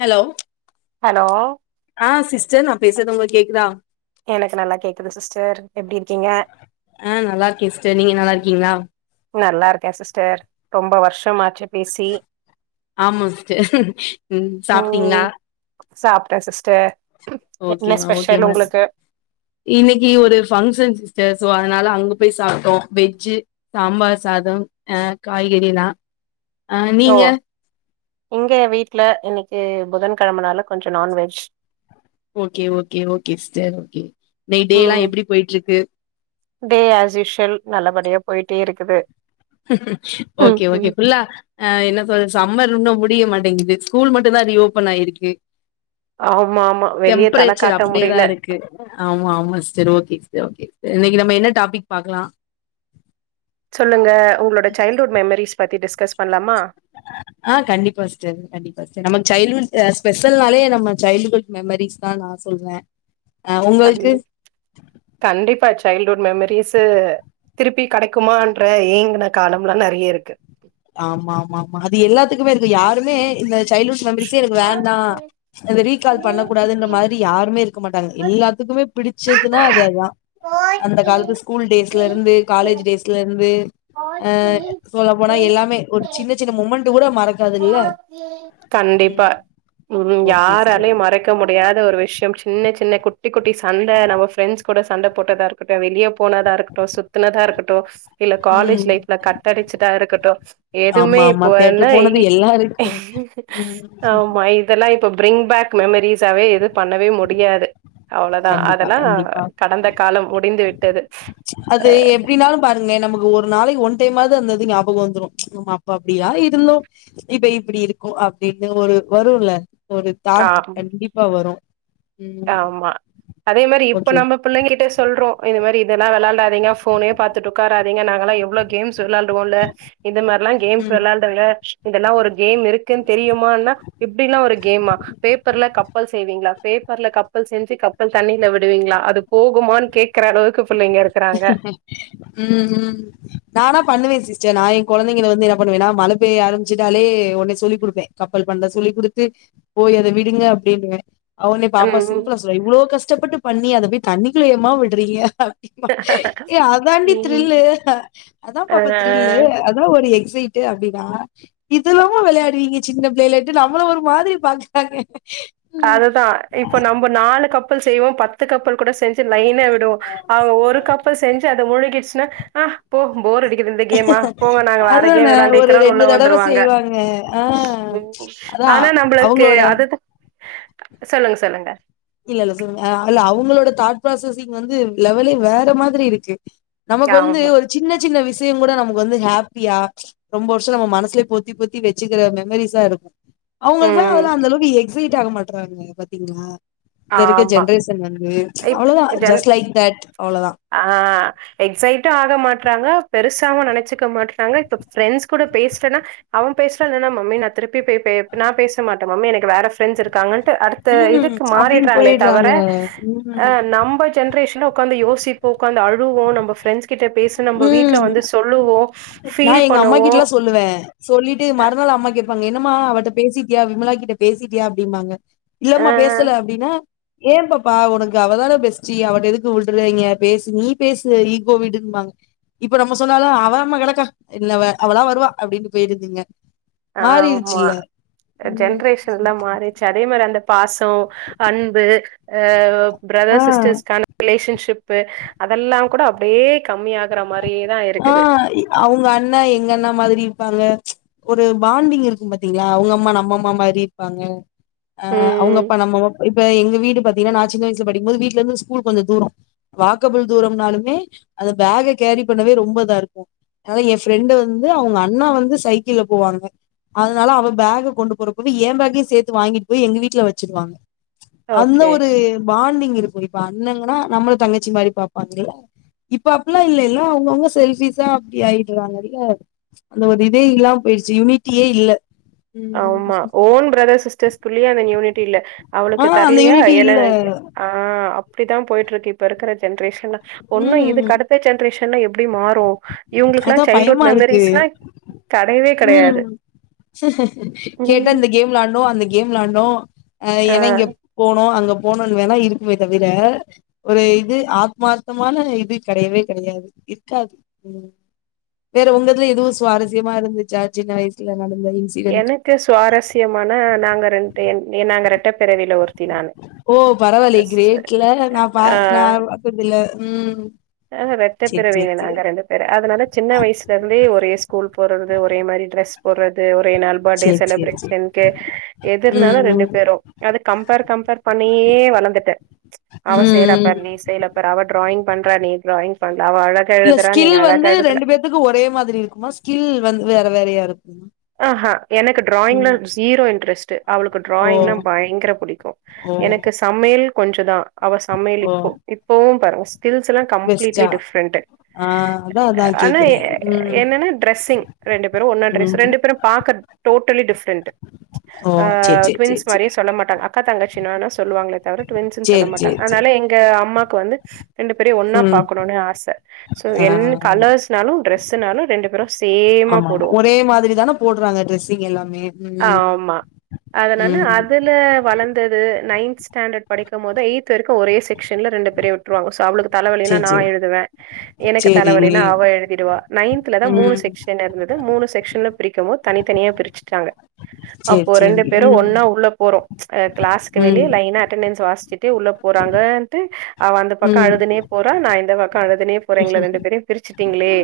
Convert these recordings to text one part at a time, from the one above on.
Hello hello ஆ sister நா பேசுறது உங்களுக்கு கேக்குதா எனக்கு நல்லா கேக்குது சிஸ்டர் எப்டி இருக்கீங்க ஆ நல்லா இருக்கே சிஸ்டர் நீங்க நல்லா இருக்கீங்களா நல்லா இருக்கே சிஸ்டர் ரொம்ப வருஷமா ஆச்சு ஆமா சிஸ்டர் ம் சாப்பிட்டீங்களா சாப்பிட்டே சிஸ் ஓகேமா ஓகேமா உங்களுக்கு இன்னிக்கு ஒரு ஃபங்ஷன் சிஸ்டர் சோ அதனால அங்க போய் சாப்புட்டோ வெஜ் சாம்பார் சாதம் அ காய்கறிலா ஆ ஓ நீங்க இங்க வீட்டு்ல இன்னைக்கு புதன் கிழமனால கொஞ்சோ non veg okay okay okay sister இன்னிக்டேலா ம் எப்பிடி போயட்ருக்கு டே ஆஸ் யூஷுவல் நல்லபடியா போயிட்டே இருக்குது ம் ஓகே ஓகே ம் ஃபுல்லா ஆ என்ன சொ சம்மர் இன்னு முடிய மாட் டேங்குது ஸ்கூல் மட்டுதா ரீஓபன் ஆயிருக்கு ஆமா ஆமா வெளிய தல டெம்ப்ரேச்சர் காட்ட அப்பிடியேதா முடியல இருக்கு ஆமா ஆமா சிஸ்டர் சேரி ஓகே சிஸ்டர் கே இன்னிக்கு நம்ம என்ன டாபிக்பாக்கலா சொல்லுங்க உங்களோட சைல்டுஹுட் மெமரீஸ் பத்தி டிஸ் க்கஸ் பண்ணலாமா ஆ கண்டிப்பா சிஸ்டர் கண்டிப்பா நமக்கு சைல்ட்ஹுட் ஸ்பெஷல் நாலே நம்ம சைல்டுஹுட் மெமரிஸ்தா நா சொல்வே கண்டி கண்டிப்பாச் சைல்டஹூட் மெமரிஸ் திருப்பி கடைக்குமன்ற ஏங்கின காலல்லா நெறைய இருக்கு ஆமா ஆமா ஆமா அது எல்லாத் த்துக்குமே இருக்கு யாருமே இந்த சைல்ட்ஹுட் பே பிரிசியருக்கு வோண்டா ரீகால் பண்ணக்க கூடாதுன்ற மாரி யாருமே இருக் தங் எல்லாத்துக்குமே பிடிச்சதுன்னா அது அதா அந்த காலத்து ஸ்கூல் டேஸ்ல இருந்து காலேஜ் டேஸ்ல இருந்து ஆ சொல்லபோனா எல்லா மெ ஒரு சின்ன சின்ன மும்மெண் கண்டிப்பா ம் ம் ஓகே சிஸ்டர் யாராலயு மறக்க முடியாத ஒரு விஷயம் சின்ன சின் சின்ன குட்டி குட்டி சண்ட நம்ம ஃப்ரெண்ட்ஸ் கூட சண்ட போட்டதா இருக்கட்டு வெளிய போனதா இருக்கட்டு சுத்தனதா இருக்கட்டு இல்ல காலேஜ் ம் லைஃப்ல கட் அடிச்சதா இருக்கட்டு எதுவுமே ஆமா ஆமா இப்போ என்ன தேட்டர் போனது இ எல்லாருக்கு ம் ஆமா இதெல்லா இ இப்ப பிரிங்பேக் மெமரிஸாவே எது பண்ணவே முடியாது அவ்ளதா கண்டிப்பா அதெல்லா கண்டிப்பா கடந்த காலம் முடிந்து விட் அது எப்டினாலு பாருங்க நமக்கு ஒ ரு நாளைக்கி ஒன் டைமாது அந்த இது ஞாபகோ வந்துரு நம்ம அப்ப அப்டி எல்லா இருந்தோ இப்ப இப்பிடி இருக்கோ அப்டின்னு வரு வருல்ல ஒரு ஆ தாட் கண்டிப்பா வரு ம் ஆமா அதே மாரி இப்ப ஓகே நம்ம பிள்ளைங்ககிட்ட சொல்றோ இது மாரி இதல்லா வெளையாடாதீங்க ஃபோனே பாத்துட்டு உக்காராதீங்க நாங்கல்லா எவ்ளோ கேம்ஸ் வெளையாண்டுவோல்ல இந்த மாரிலா கேம் ஓகே ம் வெளயாண்டவங்க இதல்லா ஒரு கேம் இரு க்குன்னு தெரியுமான்னா இப்டி எல்லா ஒரு கேமா பேப்பர்ல கப்பல் செய்வீங்களா பே ப்பர்ல கப்பல் செஞ்சு கப்பல் தண்ணில விடுவீங்களா அது போகுமான்னு கேக்குற அளவுக்கு பிள்ளைங்க இருக்குறாங்க ம் ம் நான்லா பண்ணுவே சிஸ் டர் நா ஏன் கொழந்தைங்கள வந்து என்ன பண்ணுவேன்னா மழ பெய்ய ஆரம்பிச்சிட்டாலே உடனே சொல்லிக் குடுப்பே கப்பல் பண்ண சொல்லி குடுத்து போய் அத விடுங்க அப்டின்னுவே ஆ உட்னே பாப்பா ம் சிம்பிளா சொல்லுவா இவ்ளோ கஷ்டப்பட்டு பண்ணி அத போய் தண்ணிக்குள்ள ஏம்மா விடறீங்க ஏ அதாண்டி ம் த்ரில்லு அதா பாப்பா ஆ த்ரில்லு அதா ஒரு எ க்சைட்டு அப்டின்னா இதெல்லாமு வெளையாடுவீங்க சின்ன பிள்ளையலாய்ட்டு நம்மள ஒரு மாதிரி பாக்கறாங்க அதுதா இப்ப நம்ப நாலு கப் பல் செய்வோ பத்து கப்பல் கூட செஞ் சு லைனா விடுவோ அவங்க ஒரு கப்பல் செஞ்சு அது முழுகிருச் சுன்னா ஆ போ போர் அடிக்குது இந்த கேமா போங்க நாங்க வேற கேம் அதான ஒரு வெளையாண்டுக்கிறோனு ரெண்டு உள்ள தடவ வந்துருவாங்க செய்வாங்க ஆ ம் அதா ஆனா நம்பளுக்கு அவங்களோட அதுதா சொல்லுங்க சொல்லுங்க இல்ல இல்ல சொல்லுங்க ஆ அல்ல அவங்களோட தாட் ப்ராசஸிங் வந்து லெவலே வேற மாதிரி இருக்கு நமக்கு வந்து ஆமா ஒரு சின்ன சின்ன விச யங்கூட நமக்கு வந்து ஹாப்பியா ரொம்ப வர்ஷோ நம்ம மனசுல பொத்தி பொத்தி வச்சுக்கிற மெமரீஸா இருக்கு அவங்களுக்கெல்லா ம் அதெல்லா அந்த அந்தளவுக்கு எ க்சைட் ஆக மாட்றாங்க பாத்தீங்களா இந்த இருக்க ஆமா ஜென்ரேஷன் வந்து இப் அவ்ளொதா ஜன் ஜஸ்ட் லைக் தட் அவ்ளோதா ஆ எக்ஸைட்டுஆக மாட்றாங்க பெருசாவு நெனச்சுக்க மாட்றாங்க இப்ப ஃப்ரெண்ட்ஸ் கூட பேசலன்னா அவ பேசலனா என்ன மம்மி நா திருப்பி போய் பே நா பேச மாட்டே மம்மி எனக்கு வேற ஃப்ரெண்ட்ஸ் இருக்காங்கன் த்த அடுத்த ம் இதுக்கு அப்டின்னு மாறிட்றாங்ளே தவிர போயிடுறாங்க அ ம் நம்ம ஜென்ரேஷனு உக்காந்து யோசி போ ஒக்காந்து அ ழுவோ நம்ப ஃப்ரெண்ட்ஸ் கிட்ட பேசு நம்ப வீட்ல ம் வந்து சொல்லுவோ நா ஃபீல் எங்க பண்ணுவோ அம்மாகிட்ல்லா சொல்லுவே சொல்லிட்டு மறுநாள் அம்மா கேப்பாங்க என்ன மா அவட்ட பேசிட்டியா விமலா கிட்ட பேசிட்டியா அப்டிம்பாங்க அ இல்லமா பேசல அப்டின்னா ஏ பாப்பா ஒனக்கு அவதானே பெஸ்டி அவட்ட எதுக்கு விட்றிங்க பேசு நீ பேசு ஈகோ விடும்பாங்க இப்ப நம்ம சொன்னாலு அவ அம்மா கடக்கா இல்ல வ அவளா வருவா அப்டின்னு போயிருதுங்க ஆமா ம் ஜென்ரேஷன்லா மாறிச்சு அதே மாரி அந்த பாசொ அன்பு ஆ பிரதர்ஸ் ஆ சிஸ்டர்ஸ்கான ரிலேஷன்ஷிப் பு அதல்லா கூட அப்டியே கம்மியாகுற மா ஆ அவுங்க அண்ணா எங்க அண்ணா மாதிரி இருப்பாங்க ஒரு பாண்டிங் இருக்கு பாத்திங்ளா அவுங்க அம்மா நம்ம அம்மா மாரி இருப்பாங்க ஆ ம் அவுங்கப்பா நம்மப்ப இப்ப எங்க வீடு பாத் திங்னா நா சின்ன வயசுல படிக்கும்போது வீட்லெருந்து ஸ்கூல் கொஞ்ச தூரொ வாக்கபுல் தூரம்னாலுமே அந்த பேக கேரி பண்ணவே ரொ ம்பதா இருக்கு அதுனால எ ஃப்ரெண்டு வந்து அவுங்க அண்ணா வந்து சைக்கிள்ல போவாங்க அதுனால அவ பேக்க கொண்டு போறப்போது எ பேகயு சேத்து வாங்கிட்டு போய் எங்க வீட்ல வச்சிருவாங்க அந்த ஓகே ஒரு பாண்டிங் இருக்கு இப்ப அண்ணங் கனா நம்மள தங்கச்சி மாரி பாப்பாங்கல்ல இப்ப அப்புல்லா இல்ல எல்லா அவுங்கவுங்க செல்ஃபிஸா அப்டி ஆகிட்றாங்கல்ல அந்த ஒரு இதே இல்லாம போயிருச்சு யுனிட்டியே இல்ல ம் ஆமா ஓன் பிரதர் சிஸ்டர்ஸ் குள்ளயே அந்த யூனிட்டி இல்ல ஆ அவளுக்கு அந்த தர்லயா யூனிட்டி என இல்ல ஆ அப் டிதா போயிட்ருக்கு இப்ப இருக்குற ஜென்ரேஷன்லா ஒன்னு ம் இதுக்கடுத்த ஜென்ரே ஷன்லா எப்டி மாறு இவங்களுக்கு அதா எல்லாம் சைல்டுவுட் பயமா இருக்கு மெமரிஸ் எல்லாம் கிடையவே கிடையாது கேட்ட இந்த கேம்லாம் அந்த கேம் விளாண்டோம் அ ஏன்னா ஆ இங்க போனோம் அங்க போனோன்னு வேலைா இருக்குமே தவிர ஒரு இது ஆத்மார்த்தமான இது கிடையவே கிடையாது இருக்காது உம் வேற உங்கதுல எதுவும் சுவாரஸ்யமா இருந்துச்சா சின்ன வயசுல நடந்த இன்சிடென்ட் எனக்கு சுவாரஸ்யமான நாங்க ரெண்டு நாங்க ரெட்டப்பிறவில ஒருத்தி நானு ஓ பரவாயில்லை கிரேட்ல நா பா நா பாத்ததில்ல ம் சேரி இட்டப்பிறவில சேரி சேரி நாங்க ரெண்டு வே அதனால சின்ன வயசுல இருந்தே ஒரு ஸ்கூல் போடுறது ஒரே மாதிரி டிரெஸ் போடுறது ச சேரி செல் சேரி சேரி பிரேசிலின் ம் ம் பண்ணே வளர்ந்துட்ட ம் ம் அவடாயிங் பண்றா நீ டிராயி் இல்ல ஸ்கில் வந்து ரெண்டு பேத்திக்கு ஒரே மாதிரி இருக்குமா ஸ்கில் வந்து வேற வேறயா இருக்கும் ஆஹா எனக்கு டிராயிங்ல ஜீரோ இன்ட்ரெஸ்ட் அவளுக்கு ஓ டிராயிங்னா பயங்கர பிடிக்கும் ஓ எனக்கு சமையல் கொஞ்சதான் அவ சமையல் ஓ இப்போ இப்பவும் பாருங்க எல்லாம் கம்ட்ல வெஸ்டா டிரெண்ட் ஆ அதா அதா ஆனா கேக்குறே ம் என்னன்ன டெஸிங் ரெண்டு பேரும் ஒன்னா டெஸ் ம் ரெண்டு பார்க டோட்டலி டிபரென்ஸ் ஓ சேரி சேரி டுவின்ஸ் மாதிரி சொல்ல மாட்டாங்க அக்கா தங்கச்ச சொல்லுவாங்கள தவிரின் சொல்ல சேரி சேரி மாட்டாங்க சேரி சேரி சேரி அதனால எங்க அம்மாக்கு வந்து ரெண்டு பேரையும் ஒன்னா ம் பாக்கணும்னு ஆசை சோ ஆ என் கலர்ஸ்னாலும் ட்ரெஸ்னாலும் ரெண்டு பேரும் சேமா ஆமா ஆமா போடுவோம் ஒரே மாதிரி தான போடுறாங்க ட்ரெஸ்ஸிங் எல்லாமே ஆ ம் ஆமா அதனால ம் அதுல வளந்தது நைன் ஸ்டாண்டர்ட் படிக்கும் போது எய்து வரைக்கும் ஒரே செக்ஷன்ல ரெண்டு பேரையும் வுட்ருவாங்க அவளுக்கு தலவலினா சேரி நா சேரி எழுதுவே எனக்கு தல சேரி வலினா அவ எழுதிடுவ நயன்துல தா மூணு ம் செக்சன் இருந்தது மூணு செக்சன் பிரிக்கவோ தனித்தனியா பிரிச்சிட்டாங்க சேரி அப்போ ரெண்டு சேரி பேரும் ம் ஒன்னா உள்ள போறோம் கிளாஸக்கு வெளிய ம் லைனா அட்டண்டன்ஸ் வாச உள்ள போறாங்கன்ட்டு அவ அந்த பக்கம் ம் அழுதுனே போற நா இந்த வக்க அழுதுண்டே போறீங்கள ரெண்டு பேரும் பிரிச்சட்டீங்களே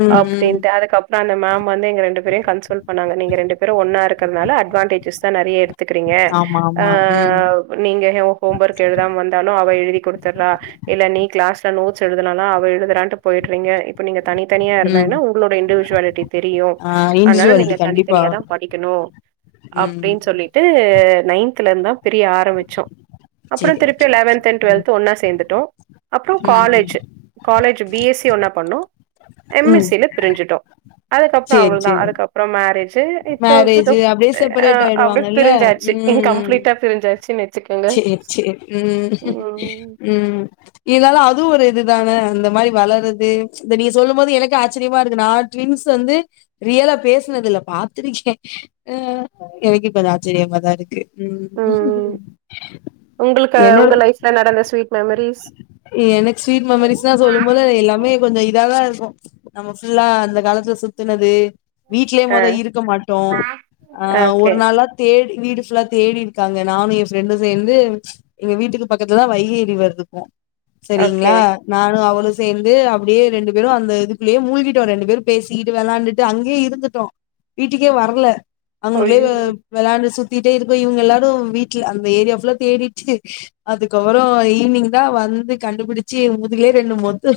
ம் ம் அப்டின்ட்டு அதுக்கப்புறம் அந்த மேம் வந்து எங்க ரெண்டு பே ச சொல் பண்ணாங்க நீங்க ரெண்டு பேரும் ஒன்னா இருக்கிறதுனால அட்வான்டேஜஸ் தா நெறையா இருக்கு க்கறீ ஆமா ஆமா ம் நீங்க ஹோம் ஒர்க் எழுதாம வந்தாலும் அவ எழு எழுதி கொடுத்தறா இல்ல நீ கிளாஸ்ல நோட்ஸ் எழுதுனாலா அவ எழுதுறா போயிட்டுறீங்க இப்ப நீங்க தனித்தனியா இருந்தா ம் என்ன உங்களோட இண்டிவிஜுவாலிட்டி தெரியும் ஆ அதனால இண்டிவிஜுவாலிட்டி நீங்க கண்டிப்பா தனித்தனியாதா வரும். படிக்கணும் ம் அப்டின் சொல்லிட்டு நயன்துல இருந்துந்தா பிரிய ஆரம்பிச்சோம் அப்புறம் சேரி திருப்பி ஓகே ஓகே லெவன்த் அண்ட் ம் டுவெல்த் ஒன்னா சேர்ந்துட்டோம் அப்புறம் ம் காலேஜ் காலேஜ் பிஎஸ்சி ஒன்னா பண்ணோம் ம் எம்எஸ்சி ல பிரிஞ்சுட்டோம் அதுக்கப்புறம் சேரி அவ்ளதா சேரி அதுக்கு மேரேஜ் த்த் மேரேஜு அப்டியே செப்பரேட் அவள ஆயிடுவாங்கல்ல பிரிஞ்சாச்சு கம்ப்ளீட்டா பிரிஞ்சாச்சு சரி சரி உம் ம் உம் இதனால அதுவும் ஒரு இதுதானே அந்த மாதிரி வளறது இந்த நீங்க சொல்லும் போது எனக்கு ஆச்சரியமா இருக்கு நா ட்விங்ஸ் வந்து ரியலா பேசினது இல்ல பாத்திருக்கே ஆஹ எனக்கு இப்ப அது ஆச்சரியமாதா இருக்கு ம் உம் உங்களுக்கு என்னோட உங்க லைஃப்ல நடந்த ஸ்வீட் மெமரிஸ் எனக்கு ஸ்வீட் மெமரிஸ் தா சொல்லும் போது எல்லாமே கொஞ்சம் இதா எல்லா இருக்கும் நம்ம புல்லா அந்த காலத்துல சுத்துனது வீட்லயே ஆ முத இருக்க மாட்டோ அஹ ஓகே ஒரு நாளா தேடி வீடு ஃபுல்லா தேடி இருக்காங்க நானும் எப் ரெண்டும் சேர்ந்து எங்க வீட்டுக்கு பக்கத்துல தா வைகஏறி வருது இப்போ ஓகே சரிங்களா நானும் அவளும் சேர்ந்து அப்டியே ரெண்டு பேரும் அந்த இதுக்குள்ளேயே மூழ்கிட்டோம் ரெண்டு பேரும் பேசிக்கிட்டு விளயாண்டு அங்கேய இருந்துட்டோ வீட்டுக்கே வரல அங்கனக்குள்ளே ஐயோ வெளயாண் சுத்தி இருக்கும் இவுங்க எல்லாரும் வீட்டு அந்த ஏரியா ஃபுல்லா தேடிட்டு அதுக்கப்புறம் ஈவினிங் தா வந்து கண்டுபிடிச்சு முதுகிலே ரெண்டு மொத்து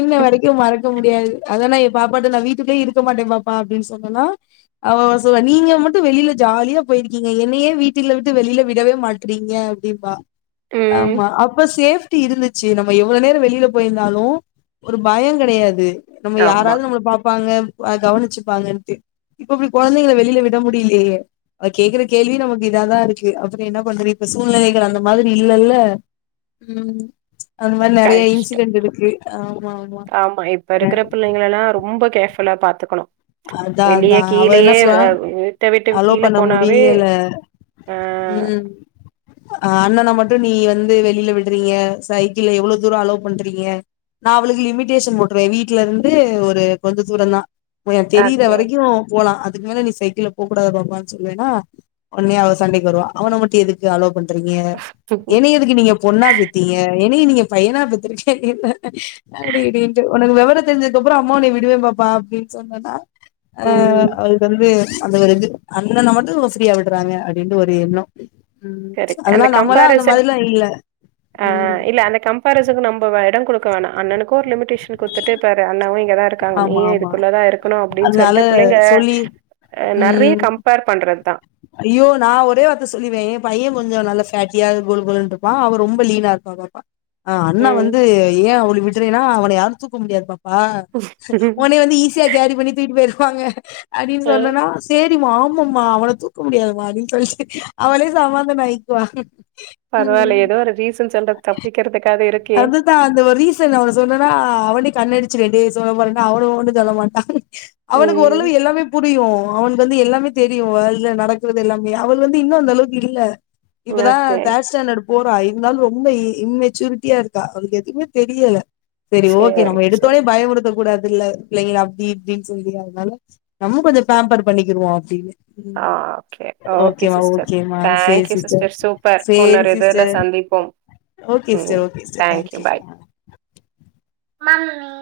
இன்ன வரைக்கும் மற [inaudible] முடியாது அத நா என் பாப்பாட்ட வீட்டுக்கே இருக்க மாட்டேன் பாப்பா அப்படின்னு சொன்னேனா அவ அவ சொல்லுவா நீங்க மட்டும் வெளியில ஜாலியா போயிருக்கீங்க என்னையே வீட்டு வீட்டில விட்டு வெளியில விடவே மாட்டறீங்க அப்படின்னு பா ம் ஆமா அப்ப சேஃப் இருந்துச்சு நம்ம எவ்வளவு நேரோ வெளியில போயிருந்தாலு ஒரு பயங் கெடயாது நம்ம ஆமா யாராவது நம்மள பாப்பாங்க கவனிச்சுப்பாங்கட்டு இப்ப இப்டி கொழந்தைங்கள வெளியில விட முடியலையே அது கேக்குற கேள்வி நமக்கு இதாதா இருக்கு அப்றோ என்னா பண்றது இப்ப சூழ்நிலைகள் அந்த மாதிரி இல்லல்ல... ம் அந்த மாதிரி நெறய கஷ்டோ இன்சிடென்ட் இருக்கு ஆமா ஆமா அத நல்லா பாத்துக்கணு வெளியே அவ என்ன கீழயே சொல்லுவா? வீட்ட விட்டு அலோ கீழே பண்ண போனாவே முடியல. அ ம். அ அண்ணன மட்டு நீ வந்து வெளியில விடுறீங்க சைக்கிள் எவ்வளவு தூரோ அலோ பண்றீங்க நா அவளுக்கு லிமிடேஷன் போட்டுருவே வீட்ல இருந்து ஒரு கொஞ்ச தூரந்தான் தெரீற ஓகே வரைக்கு போலா அதுக்கு மேல நீ சைக்கிள்ல போகக்கூடாது பாப்பானு சொல்லுவேனா ஒடனே அவ சண்டைக்கு வருவா அவன மட்டு எதுக்கு அலௌ பண்றீங்க. என்னய எதுக்கு நீங்க பொண்ணா பெத்தீங்க என்னயு நீங்க பையனா பெத்திருக்க வேண்டியதுதான அப்டி இப்டிட்டுன்டு ஒனக்கு வெவ வெவர தெரிஞ்சது அப்றோ அம்மா உன்ன விடுவே பாப்பா அப்டி சொன்னனா அ ம் அவளுக்கு வந்து அந்த ஒரு இது... அண்ணன மட்டு ஃப்ரீயா விடுறாங்க அப்டின்ட்டு ஒரு எண்ணோ ம் கரெக்டு அந்த அதெல்லா நம்மல்லா அந்த கம்பாரசன் மாரிலா இல்ல ஆ ம் இல்ல அந்த கம்பாரசனுக்கு நம்ம இடம் கொடுக்க அண்ணனுக்கு ஒரு லிமிடேஷன் கொடுத்துட்டு பாரு அண்ணவு இங்க இங்க தா இருக்காங்க ஆமா நீயு ஆமா இதுக்குள்ளதா இருக்கணு அப்டின்னு அதனால சொல்லிட்டு பிள்ளைங்க சொல்லி நெறய ம் கம்பேர் பண்றது தா ஐயோ நா ஒரோ வார்த்த சொல்லிருவே எ பைய கொஞ்சோ நல்ல ஃபேட்டியா கொலு கொலுன்னு இருப்பா அவ ரொம்ப லீனா இருப்பா பாப்பா ஆ அண்ணா ம் வந்து ஏ அவளு விட்டுறேனா அவள யாரு தூக்க முடியாதுப்ப ஆ ஒன்னய வந்து ஈஸியா கேரி பண்ணி தூக்கிட்டு போயிறு வாங்க அப்டின்னு சொன்னேன்னா சேத் தெரியுமா ஆமாமா அவள தூக் தூக்க முடியாதுமா அப்டின்னு சொல்லி அவளே சமாதானம் ஆகிக்குவா பரவால்ல உம் ஏதோ ஒரு ரீசன் சொல்றது தப்பிக்கிறதுக்காது இருக்கே அதுதா அந்த ஒரு ரீசன் அவ சொன்னன்னா அவனே கண்ணடிச்ச [inaudible] அவனு ஒன்னு சொல்லமாட்டா அவனுக்கு ம் ஓரளவு எல்லாமே புரியு அவனுக்கு வந்து எல்லாமே தெரியு அல் இல்ல நடக்குறது எல்லாமே அவள் வந்து இன்னு அந்த அளவுக்கு இல்ல இப்பதா ஓகே தேர்ட் ஸ்டேண்ட்டு போறா இருந்தாலு ரொம்ப இ இம்மெச்சூரிட்டியா இருக்கா அவங்களுக்கு எதுமே தெரியல சேரி ஓகே நம்ம எடுத்தோனே பயப்படுத்தக் கூடாது பிள்ள பிள்ளைங்கள அப்டி இப்டின் சொல்லி அதனால நம்ம கொஞ்சோ பேம்பர் பண்ணிக்கிருவோ அப்டின்னு ஆ ம் கே ஓகே ஓகேமா சிஸ்டர் ஓகேமா சேரி தேங்க்யூ சிஸ்டர் சி்ஸ்டர் சூப்பர் சேரி ஒன்னொரு இதுல சிஸ்டர் சந்திப்போம் ஓகே ம் sister okay sister thank you bye mummy உ